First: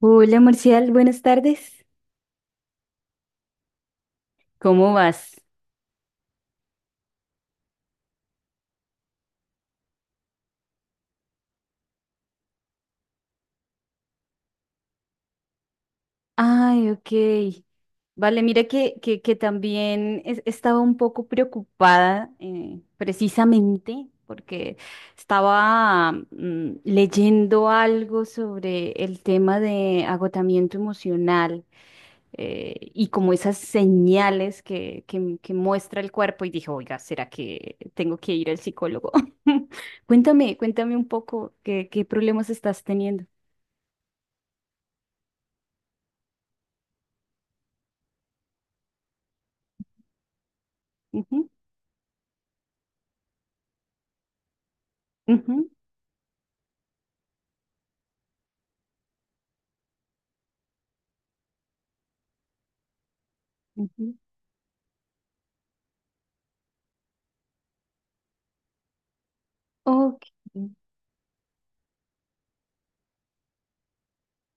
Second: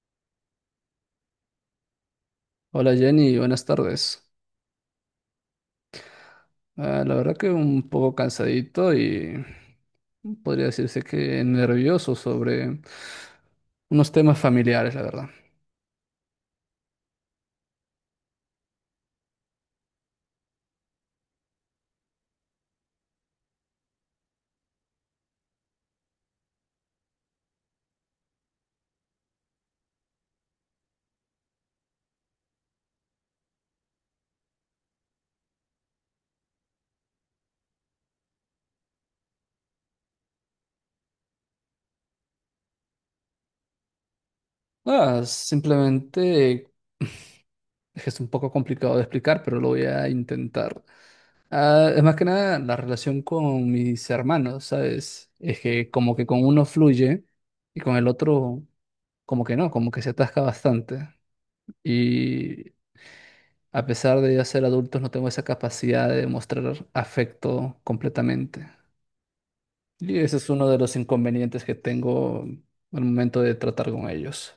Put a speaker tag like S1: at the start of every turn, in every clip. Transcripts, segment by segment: S1: Hola Marcial, buenas tardes.
S2: Hola Jenny, buenas tardes.
S1: ¿Cómo vas?
S2: La verdad que un poco cansadito y podría decirse que nervioso sobre unos temas familiares, la verdad.
S1: Ay, ok. Vale, mira que también estaba un poco preocupada, precisamente porque estaba, leyendo algo sobre el tema de agotamiento emocional, y como esas señales que muestra el cuerpo, y dije, oiga, ¿será que tengo que ir al psicólogo? Cuéntame, cuéntame un poco qué, qué problemas estás teniendo.
S2: Simplemente es que es un poco complicado de explicar, pero lo voy a intentar.
S1: Ujú,
S2: Es más que nada la relación con mis hermanos, ¿sabes? Es
S1: ujú,
S2: que como que con uno fluye y con el otro como que no, como que se atasca bastante. Y a
S1: ujú.
S2: pesar de ya ser adultos, no tengo esa capacidad de mostrar afecto completamente. Y
S1: Ok,
S2: ese es uno de los inconvenientes que tengo al momento de tratar con ellos.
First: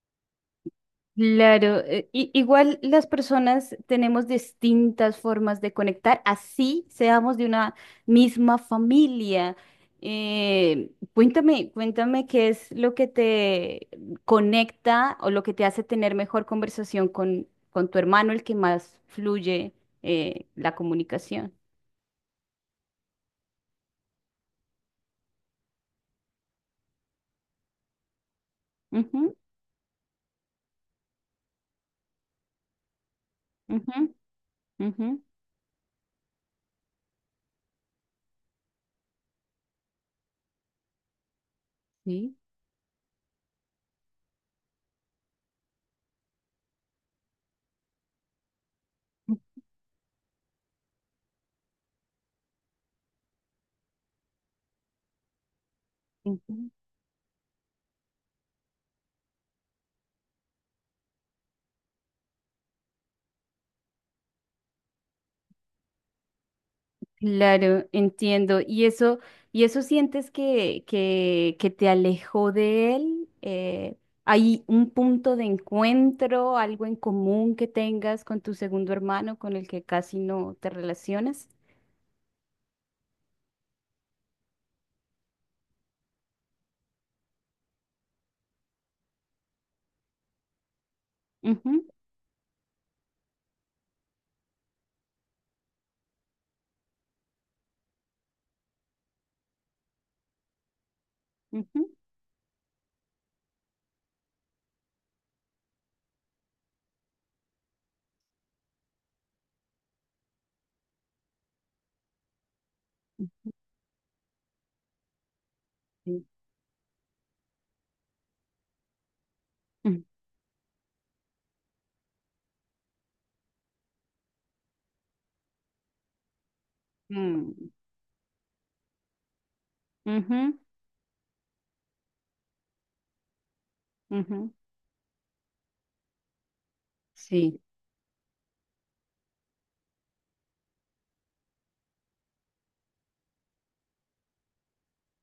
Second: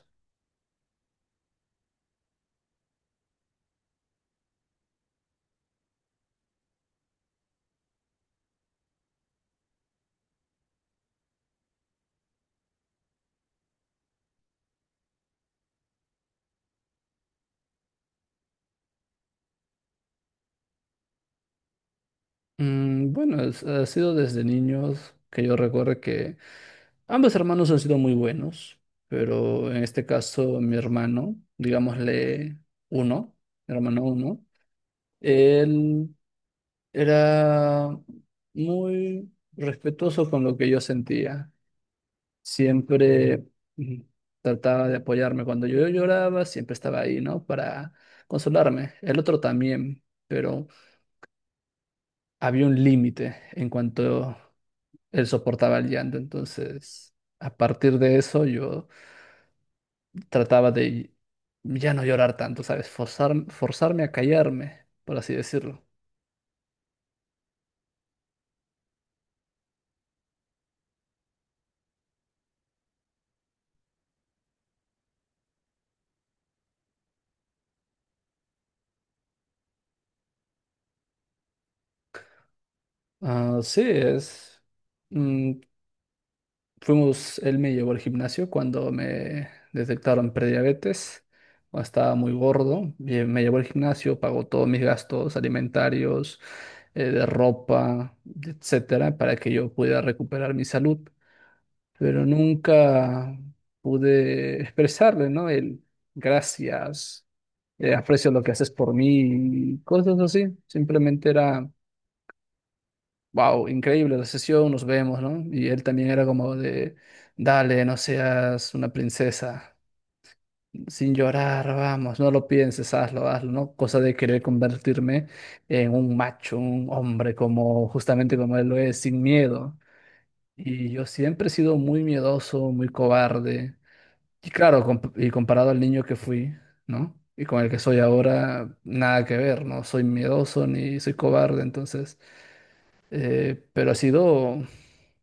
S1: claro. Igual las personas tenemos distintas formas de conectar, así seamos de una misma familia. Cuéntame, cuéntame qué es lo que te conecta o lo que te hace tener mejor conversación con tu hermano, el que más fluye, la comunicación.
S2: Bueno, ha sido desde niños que yo recuerdo que ambos hermanos han sido muy buenos,
S1: Ujú,
S2: pero en este caso mi hermano, digámosle uno, mi hermano
S1: ujú,
S2: uno,
S1: ujú,
S2: él era muy respetuoso con lo que yo sentía.
S1: sí.
S2: Siempre mm, trataba de apoyarme. Cuando yo lloraba, siempre estaba ahí, ¿no? Para consolarme. El otro también, pero había un límite en cuanto él soportaba el llanto.
S1: Ujú.
S2: Entonces, a partir de eso, yo trataba de ya no llorar tanto, ¿sabes? Forzarme a callarme, por así decirlo.
S1: Claro, entiendo. Y eso sientes que te alejó de él? ¿Hay un punto de encuentro, algo en común que tengas con tu segundo hermano con el que casi no te relacionas?
S2: Ah, sí, es... mm, fuimos, él me llevó al gimnasio cuando me detectaron prediabetes. Cuando
S1: Ujú,
S2: estaba muy gordo. Me llevó al gimnasio, pagó todos mis gastos alimentarios, de ropa, etcétera, para que yo pudiera recuperar mi salud.
S1: ujú.
S2: Pero nunca pude expresarle, ¿no? El gracias, aprecio lo que haces por mí, y cosas así. Simplemente era wow, increíble la sesión, nos vemos, ¿no? Y él también
S1: Sí.
S2: era como de, dale, no seas una princesa,
S1: Mm,
S2: sin llorar, vamos, no lo pienses, hazlo, hazlo, ¿no? Cosa de querer convertirme en un macho, un hombre
S1: mm,
S2: como, justamente como él lo es, sin miedo.
S1: ujú,
S2: Y yo siempre he sido muy miedoso, muy cobarde. Y
S1: ujú.
S2: claro, y comparado al niño que fui, ¿no? Y
S1: Sí.
S2: con el que soy ahora, nada que ver, no soy miedoso ni soy cobarde, entonces... Pero ha sido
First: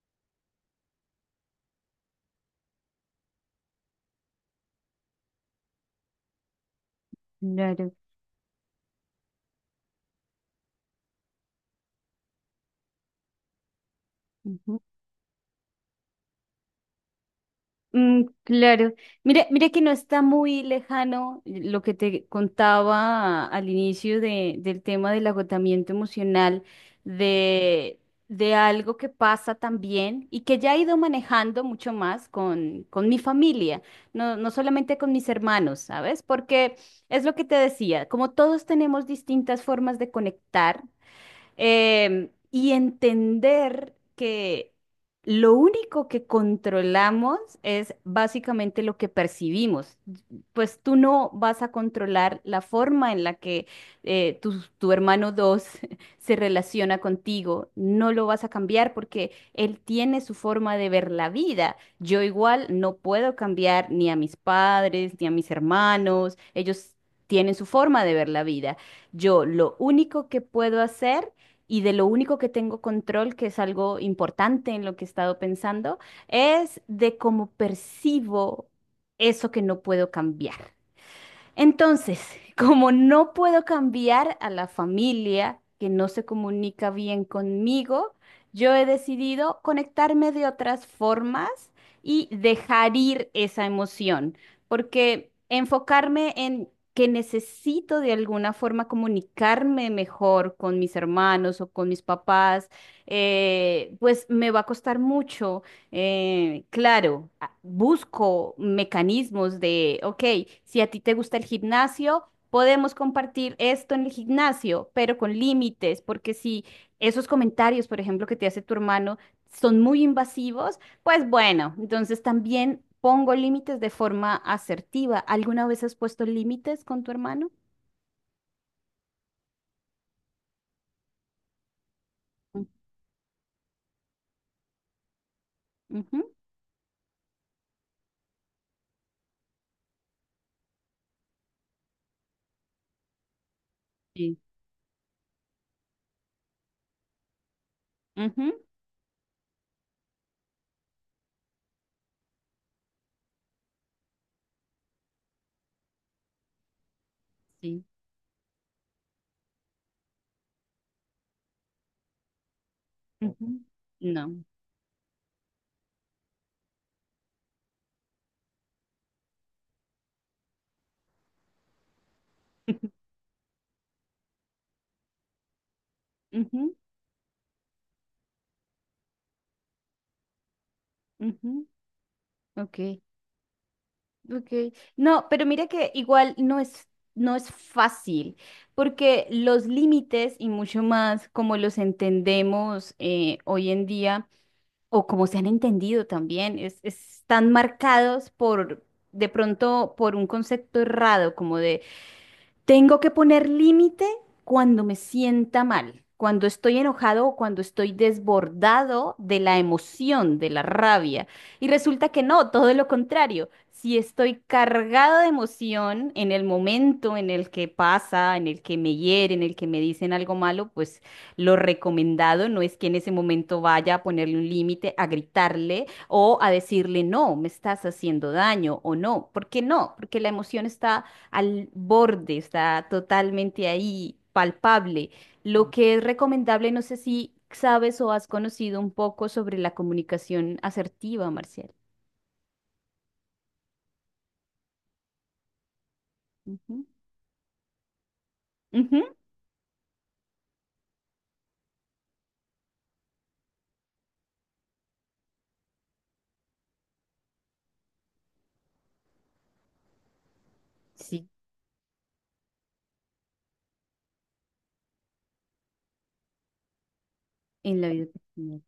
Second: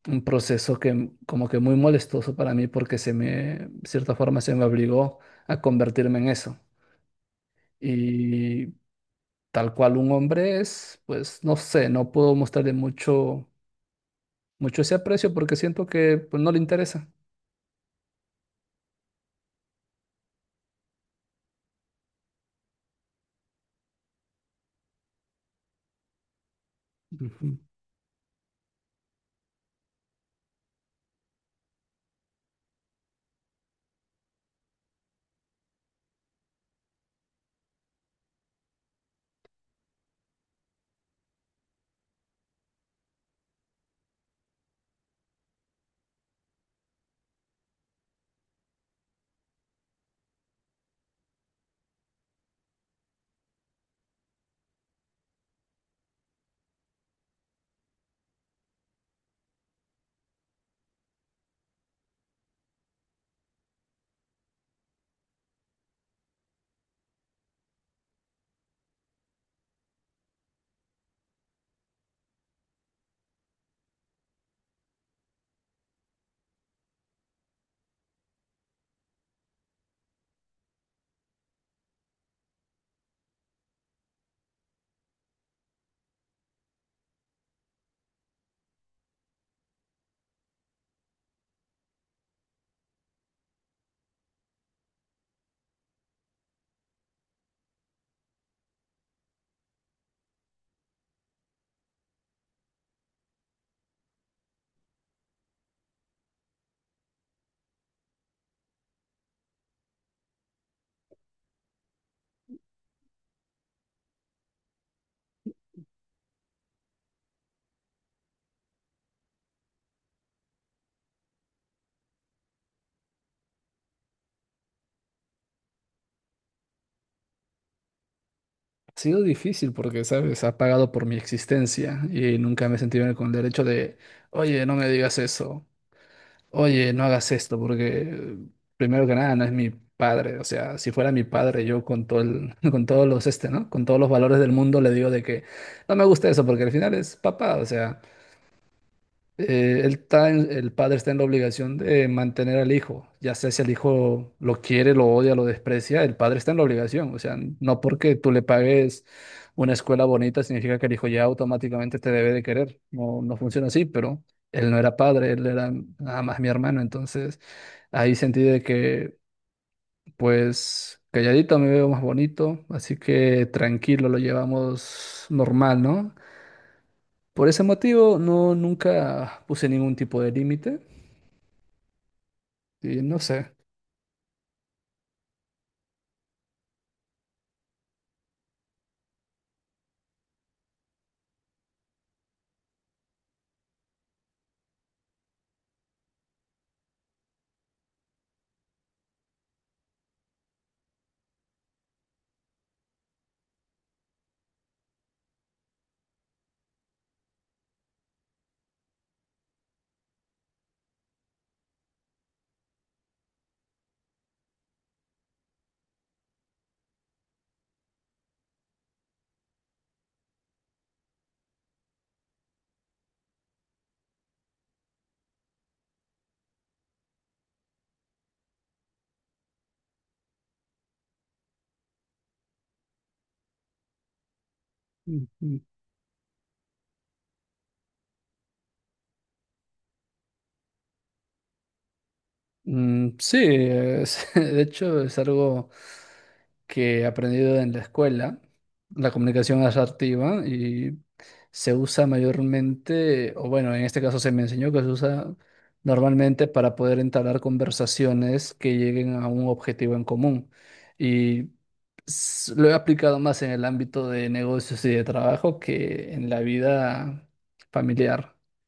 S2: un proceso que como que muy molestoso para mí porque se me, de cierta forma, se me obligó a convertirme en eso.
S1: Claro.
S2: Y tal cual un hombre es, pues no sé, no puedo mostrarle mucho, mucho ese aprecio porque siento que pues, no le interesa.
S1: Mm, claro. Mira, mira que no está muy lejano lo que te contaba al inicio del tema del agotamiento emocional,
S2: Ujú.
S1: de, de algo que pasa también y que ya he ido manejando mucho más con mi familia, no, no solamente con mis hermanos, ¿sabes? Porque es lo que te decía, como todos tenemos distintas formas de conectar. Y entender que lo único que controlamos es básicamente lo que percibimos. Pues tú no vas a controlar la forma en la que eh, tu, tu hermano 2 se relaciona contigo. No lo vas a cambiar porque él tiene su forma de ver la vida. Yo igual no puedo cambiar ni a mis padres, ni a mis hermanos. Ellos tienen su forma de ver la vida. Yo lo único que puedo hacer y de lo único que tengo control, que es algo importante en lo que he estado pensando, es de cómo percibo eso que no puedo cambiar. Entonces, como no puedo cambiar a la familia que no se comunica bien conmigo, yo he decidido conectarme de otras formas y dejar ir esa emoción, porque enfocarme en que necesito de alguna forma comunicarme mejor con mis hermanos o con mis papás, pues me va a costar mucho. Claro, busco mecanismos de, ok, si a ti te gusta el gimnasio, podemos compartir esto en el gimnasio, pero con límites, porque si esos comentarios, por ejemplo, que te hace tu hermano, son muy invasivos, pues bueno, entonces también pongo límites de forma asertiva. ¿Alguna vez has puesto límites con tu hermano?
S2: Ha sido difícil porque, ¿sabes? Ha pagado por mi existencia y
S1: Mm,
S2: nunca me he sentido con el derecho de, oye, no me digas eso.
S1: ujú,
S2: Oye, no hagas esto porque primero que nada no es mi padre, o sea, si fuera mi padre yo con todo con todos los este, ¿no? Con todos los
S1: sí.
S2: valores del mundo le digo de que no me gusta eso porque al final es papá, o sea,
S1: Ujú,
S2: él está el padre está en la obligación de mantener al hijo, ya sea si el hijo lo quiere, lo odia, lo desprecia, el padre está en la obligación. O sea, no
S1: sí.
S2: porque tú le pagues una escuela bonita significa que el hijo ya automáticamente te debe de querer. No, no
S1: Ujú,
S2: funciona así, pero
S1: no.
S2: él no era padre, él era nada más mi hermano. Entonces, ahí sentí de que, pues, calladito me veo más bonito, así que tranquilo, lo llevamos normal, ¿no?
S1: Ujú,
S2: Por ese motivo, no, nunca puse ningún tipo de límite.
S1: ujú, ok.
S2: Sí, no sé.
S1: Okay. No, pero mira que igual no es, no es fácil, porque los límites, y mucho más como los entendemos, hoy en día, o como se han entendido también, es, están marcados por, de pronto, por un concepto errado, como tengo que poner límite cuando me sienta mal, cuando estoy enojado o cuando estoy desbordado de la emoción, de la rabia. Y resulta que no, todo lo contrario. Si estoy cargado de emoción en el momento en el que pasa, en el que me hieren, en el que me dicen algo malo, pues lo recomendado no es que en ese momento vaya a ponerle un límite, a gritarle o a decirle, no, me estás haciendo daño o no. ¿Por qué no? Porque la emoción está al borde, está totalmente ahí, palpable.
S2: Mm, mm,
S1: Lo que es recomendable, no sé si sabes o has conocido un poco sobre la comunicación asertiva, Marcial.
S2: sí, de hecho es algo
S1: Ujú.
S2: que he aprendido en la escuela,
S1: Ujú.
S2: la comunicación asertiva, y se usa mayormente, o bueno, en este caso se me enseñó que se usa normalmente para poder entablar conversaciones que lleguen a un objetivo en común.
S1: Sí,
S2: Y lo he aplicado más en el ámbito de negocios y de trabajo que en la vida
S1: en la vida
S2: familiar.
S1: personal.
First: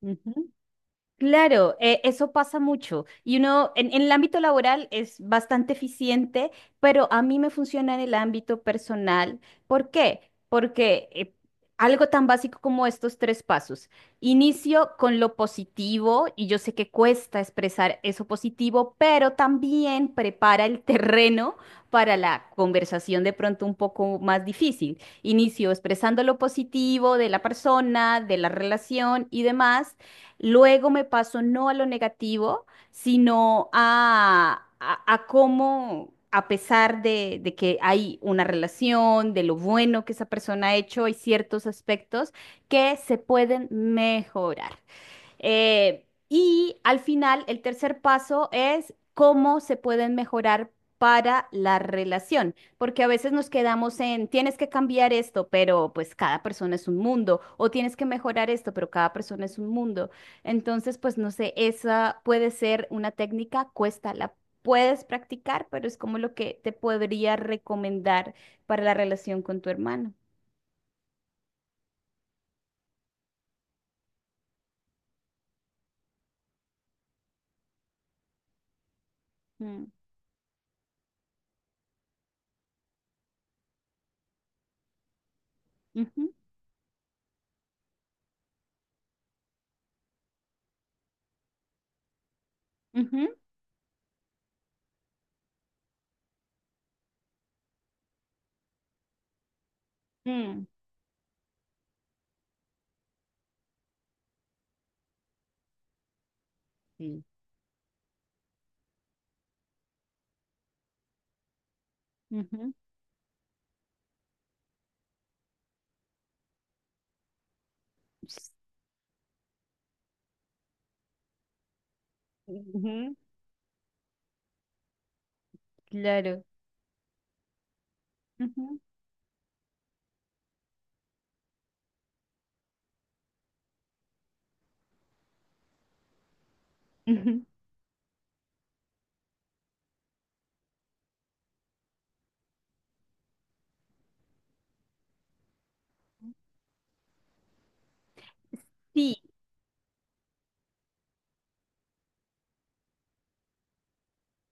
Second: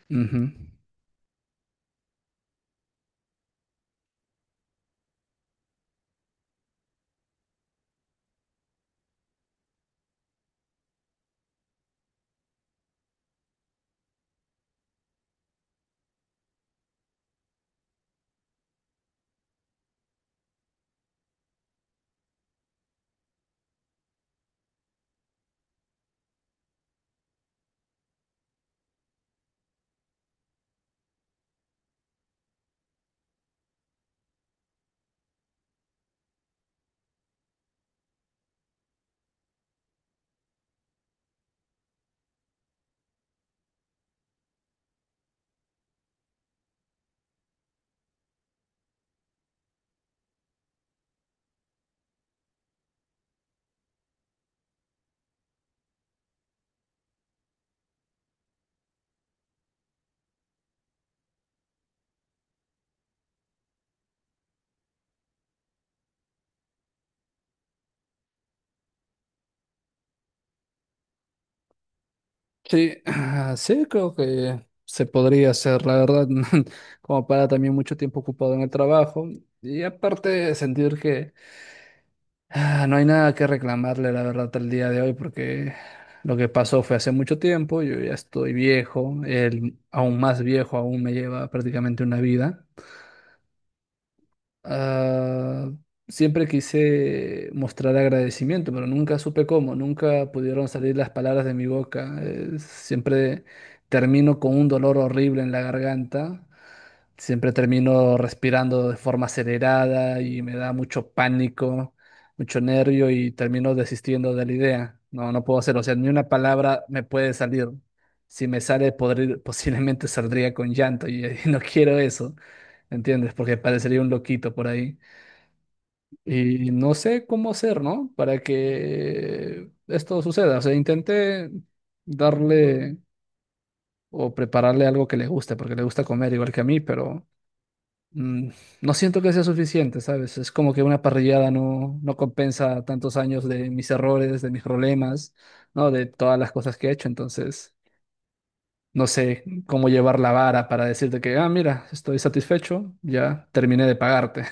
S1: Ujú.
S2: Ujú.
S1: Claro, eso pasa mucho. Y uno, en el ámbito laboral es bastante eficiente, pero a mí me funciona en el ámbito personal. ¿Por qué? Porque algo tan básico como estos tres pasos. Inicio con lo positivo, y yo sé que cuesta expresar eso positivo, pero también prepara el terreno para la conversación de pronto un poco más difícil. Inicio expresando lo positivo de la persona, de la relación y demás. Luego me paso no a lo negativo, sino a cómo, a pesar de que hay una relación, de lo bueno que esa persona ha hecho, hay ciertos aspectos que se pueden mejorar. Y al final, el tercer paso es cómo se pueden mejorar para la relación, porque a veces nos quedamos en, tienes que cambiar esto, pero pues cada persona es un mundo, o tienes que mejorar esto, pero cada persona es un mundo. Entonces, pues no sé, esa puede ser una técnica, cuesta, la puedes practicar, pero es como lo que te podría recomendar para la relación con tu hermano.
S2: Sí, sí, creo que se podría hacer, la verdad, como para también mucho tiempo ocupado en el trabajo y
S1: Mm,
S2: aparte sentir que no hay nada que reclamarle, la verdad, el día de hoy, porque
S1: ujú,
S2: lo que pasó fue hace mucho tiempo, yo ya estoy viejo, él aún más viejo, aún me lleva prácticamente una vida.
S1: ujú,
S2: Ah, Siempre quise mostrar agradecimiento, pero nunca supe cómo, nunca
S1: mm,
S2: pudieron salir las palabras de mi boca. Siempre termino con un dolor horrible en la garganta,
S1: sí,
S2: siempre termino respirando de forma acelerada y me da mucho pánico, mucho
S1: ujú.
S2: nervio y termino desistiendo de la idea. No, no puedo hacerlo, o sea, ni una palabra me puede salir. Si me sale, posiblemente saldría con llanto y y no quiero eso.
S1: Ujú,
S2: ¿Entiendes? Porque parecería un loquito por ahí.
S1: claro.
S2: Y no sé cómo hacer, ¿no? Para
S1: Ujú,
S2: que esto suceda. O sea, intenté darle o prepararle algo que le guste, porque le gusta comer igual que a mí, pero
S1: ujú.
S2: mm, no siento que sea suficiente, ¿sabes? Es como que una parrillada no, no compensa tantos años de mis errores, de mis problemas, ¿no? De todas las cosas que he hecho. Entonces, no
S1: Sí,
S2: sé cómo llevar la vara para decirte que, ah, mira, estoy satisfecho, ya terminé de pagarte.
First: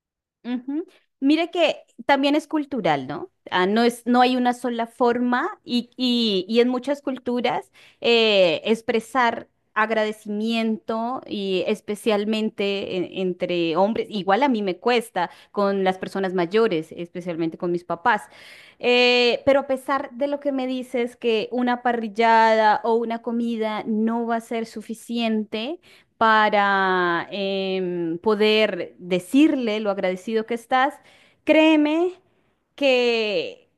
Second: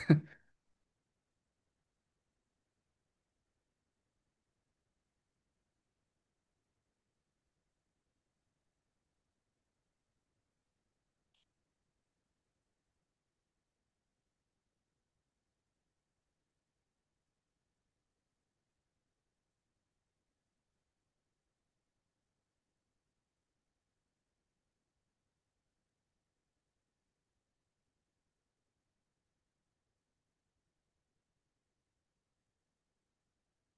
S1: ujú. Mira que también es cultural, ¿no? Ah, no es, no hay una sola forma y, y en muchas culturas, expresar agradecimiento, y especialmente entre hombres, igual a mí me cuesta con las personas mayores, especialmente con mis papás. Pero a pesar de lo que me dices que una parrillada o una comida no va a ser suficiente, para, poder decirle lo agradecido que estás, créeme que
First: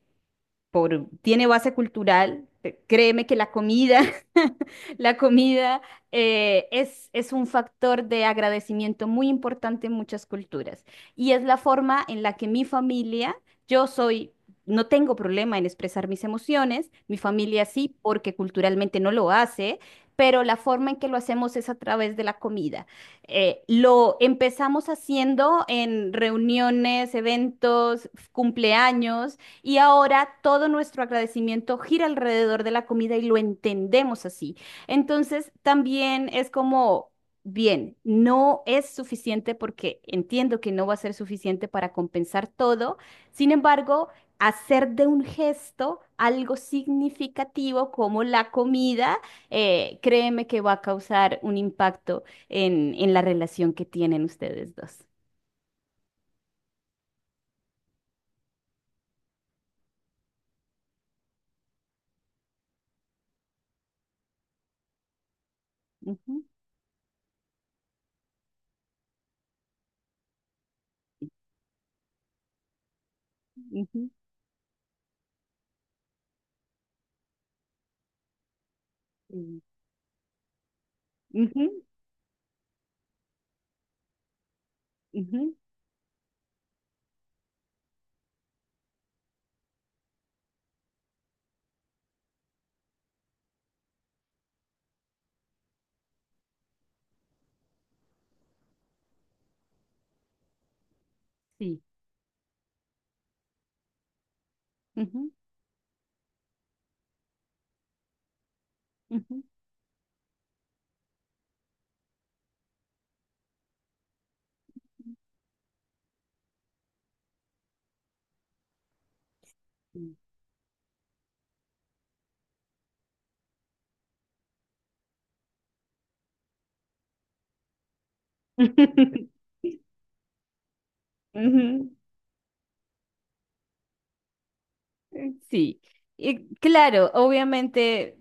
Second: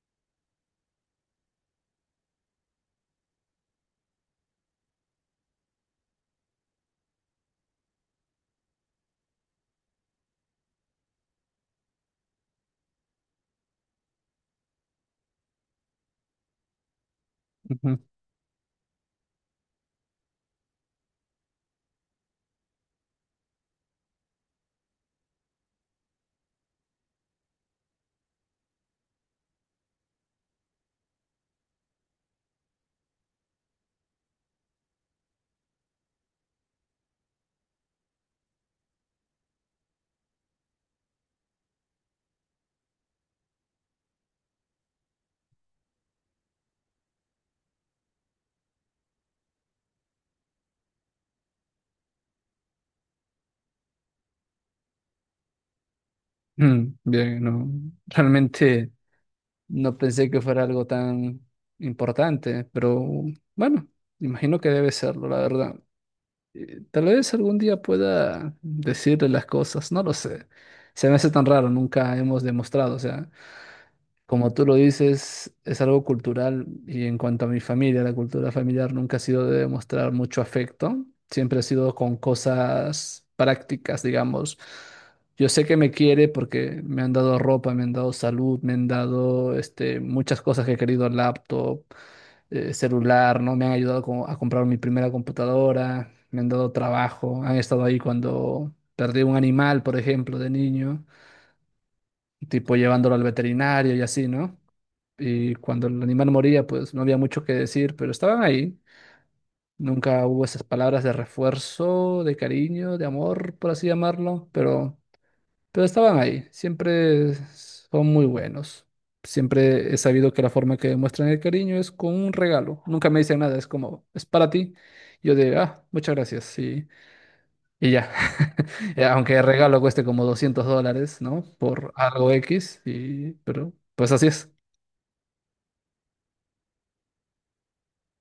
S1: por, tiene base cultural. Créeme que la comida, la comida, es un factor de agradecimiento muy importante en muchas culturas. Y es la forma en la que mi familia, yo soy, no tengo problema en expresar mis emociones, mi familia sí, porque culturalmente no lo hace. Pero la forma en que lo hacemos es a través de la comida. Lo empezamos haciendo en reuniones, eventos, cumpleaños, y ahora todo nuestro agradecimiento gira alrededor de la comida y lo entendemos así. Entonces, también es como, bien, no es suficiente porque entiendo que no va a ser suficiente para compensar todo. Sin embargo, hacer de un gesto algo significativo como la comida, créeme que va a causar un impacto en la relación que tienen ustedes dos.
S2: Bien, no, realmente no pensé que fuera algo tan importante, pero bueno, imagino que debe serlo, la verdad.
S1: Ujú,
S2: Tal vez algún día pueda decirle las cosas, no lo sé. Se me hace tan raro, nunca hemos demostrado, o sea,
S1: ujú,
S2: como tú lo dices, es algo cultural y en cuanto a mi familia, la cultura familiar nunca ha sido de
S1: sí.
S2: demostrar mucho afecto, siempre ha
S1: Ujú,
S2: sido con cosas prácticas, digamos. Yo
S1: ujú,
S2: sé que me quiere porque me han dado ropa, me han dado salud, me han dado este, muchas cosas que he querido, laptop, celular, ¿no? Me han ayudado a comprar mi primera computadora, me han dado trabajo, han estado ahí cuando perdí un animal, por ejemplo, de niño,
S1: sí.
S2: tipo llevándolo al veterinario y así, ¿no?
S1: Ujú.
S2: Y cuando el animal moría, pues no había mucho que decir, pero estaban ahí.
S1: Ujú.
S2: Nunca hubo esas palabras de refuerzo, de cariño, de amor, por así llamarlo, pero estaban ahí. Siempre son muy buenos. Siempre he sabido que la forma que demuestran el cariño es con un regalo. Nunca me dicen nada, es como, es para ti. Yo digo, ah, muchas gracias, y ya. Aunque el regalo cueste como $200, ¿no? Por
S1: Ujú.
S2: algo X, y, pero pues así es.
S1: Sí, y claro, obviamente,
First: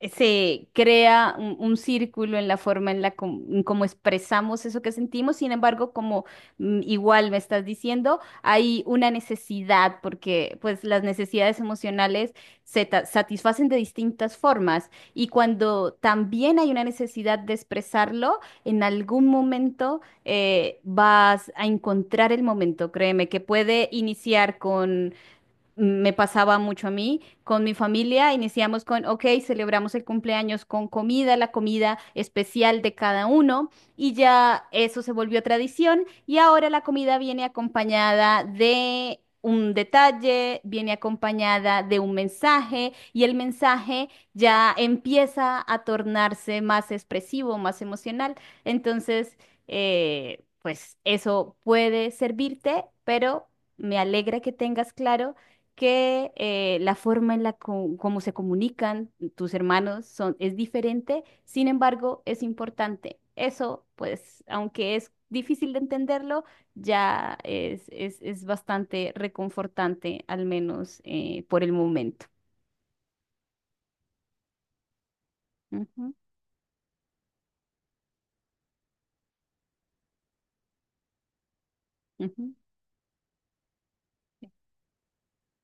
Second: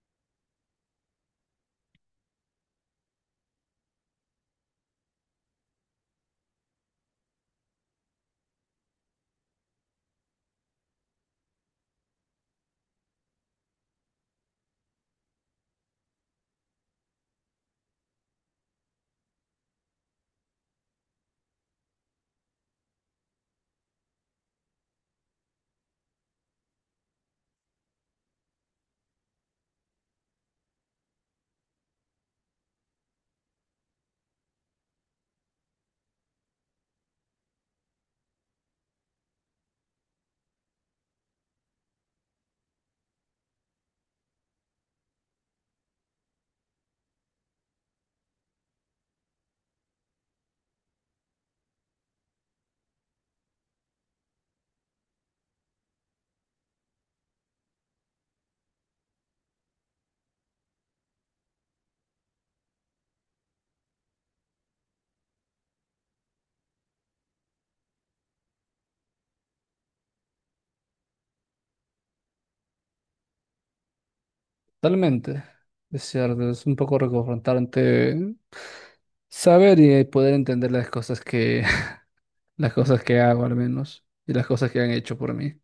S1: se crea un círculo en la forma en cómo expresamos eso que sentimos, sin embargo, como, igual me estás diciendo, hay una necesidad, porque pues las necesidades emocionales satisfacen de distintas formas, y cuando también hay una necesidad de expresarlo, en algún momento, vas a encontrar el momento, créeme, que puede iniciar con, me pasaba mucho a mí, con mi familia iniciamos con, ok, celebramos el cumpleaños con comida, la comida especial de cada uno, y ya eso se volvió tradición, y ahora la comida viene acompañada de... Un detalle viene acompañada de un mensaje, y el mensaje ya empieza a tornarse más expresivo, más emocional. Entonces, pues eso puede servirte, pero me alegra que tengas claro que, la forma como se comunican tus hermanos son, es diferente, sin embargo, es importante. Eso, pues, aunque es difícil de entenderlo, ya es bastante reconfortante, al menos, por el momento.
S2: Totalmente, es
S1: Ujú,
S2: cierto, es un poco reconfrontante saber y poder entender las cosas que,
S1: ujú.
S2: las cosas que hago al menos, y las cosas que han hecho por mí,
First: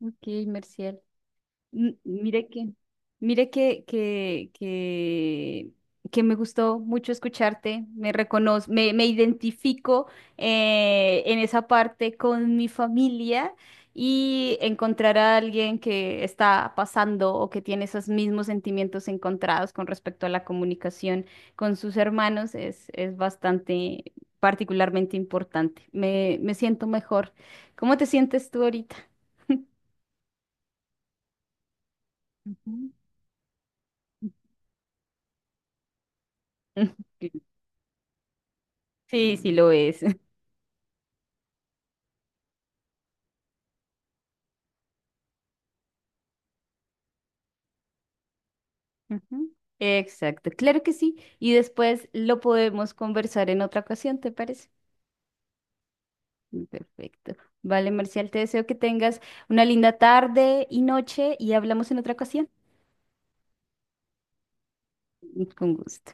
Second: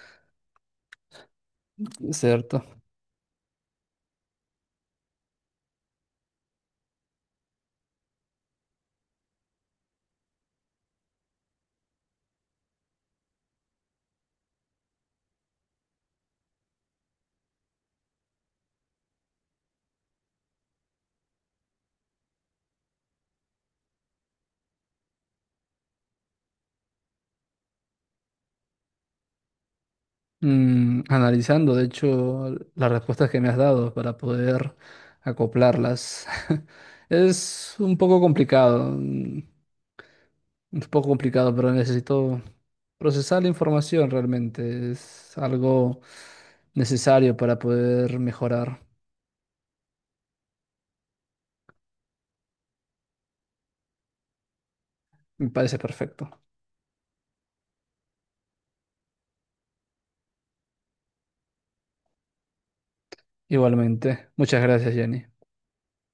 S1: Ok, Merciel.
S2: es
S1: Mire
S2: cierto.
S1: que, mire que, que, que, que me gustó mucho escucharte, me reconozco, me identifico, en esa parte con mi familia, y encontrar a alguien que está pasando o que tiene esos mismos sentimientos encontrados con respecto a la comunicación con sus hermanos es bastante, particularmente importante. Me siento mejor. ¿Cómo te sientes tú ahorita?
S2: Analizando, de hecho, las
S1: Ujú.
S2: respuestas que me has dado para poder acoplarlas, es un poco complicado,
S1: Sí, sí lo es.
S2: un poco complicado, pero necesito procesar la información realmente, es algo necesario para poder mejorar,
S1: Ujú. Exacto, claro que sí. Y después lo podemos conversar en otra ocasión, ¿te parece?
S2: me parece perfecto.
S1: Perfecto. Vale, Marcial, te deseo que tengas una linda tarde y noche y hablamos en otra ocasión.
S2: Igualmente. Muchas gracias, Jenny.
S1: Con gusto.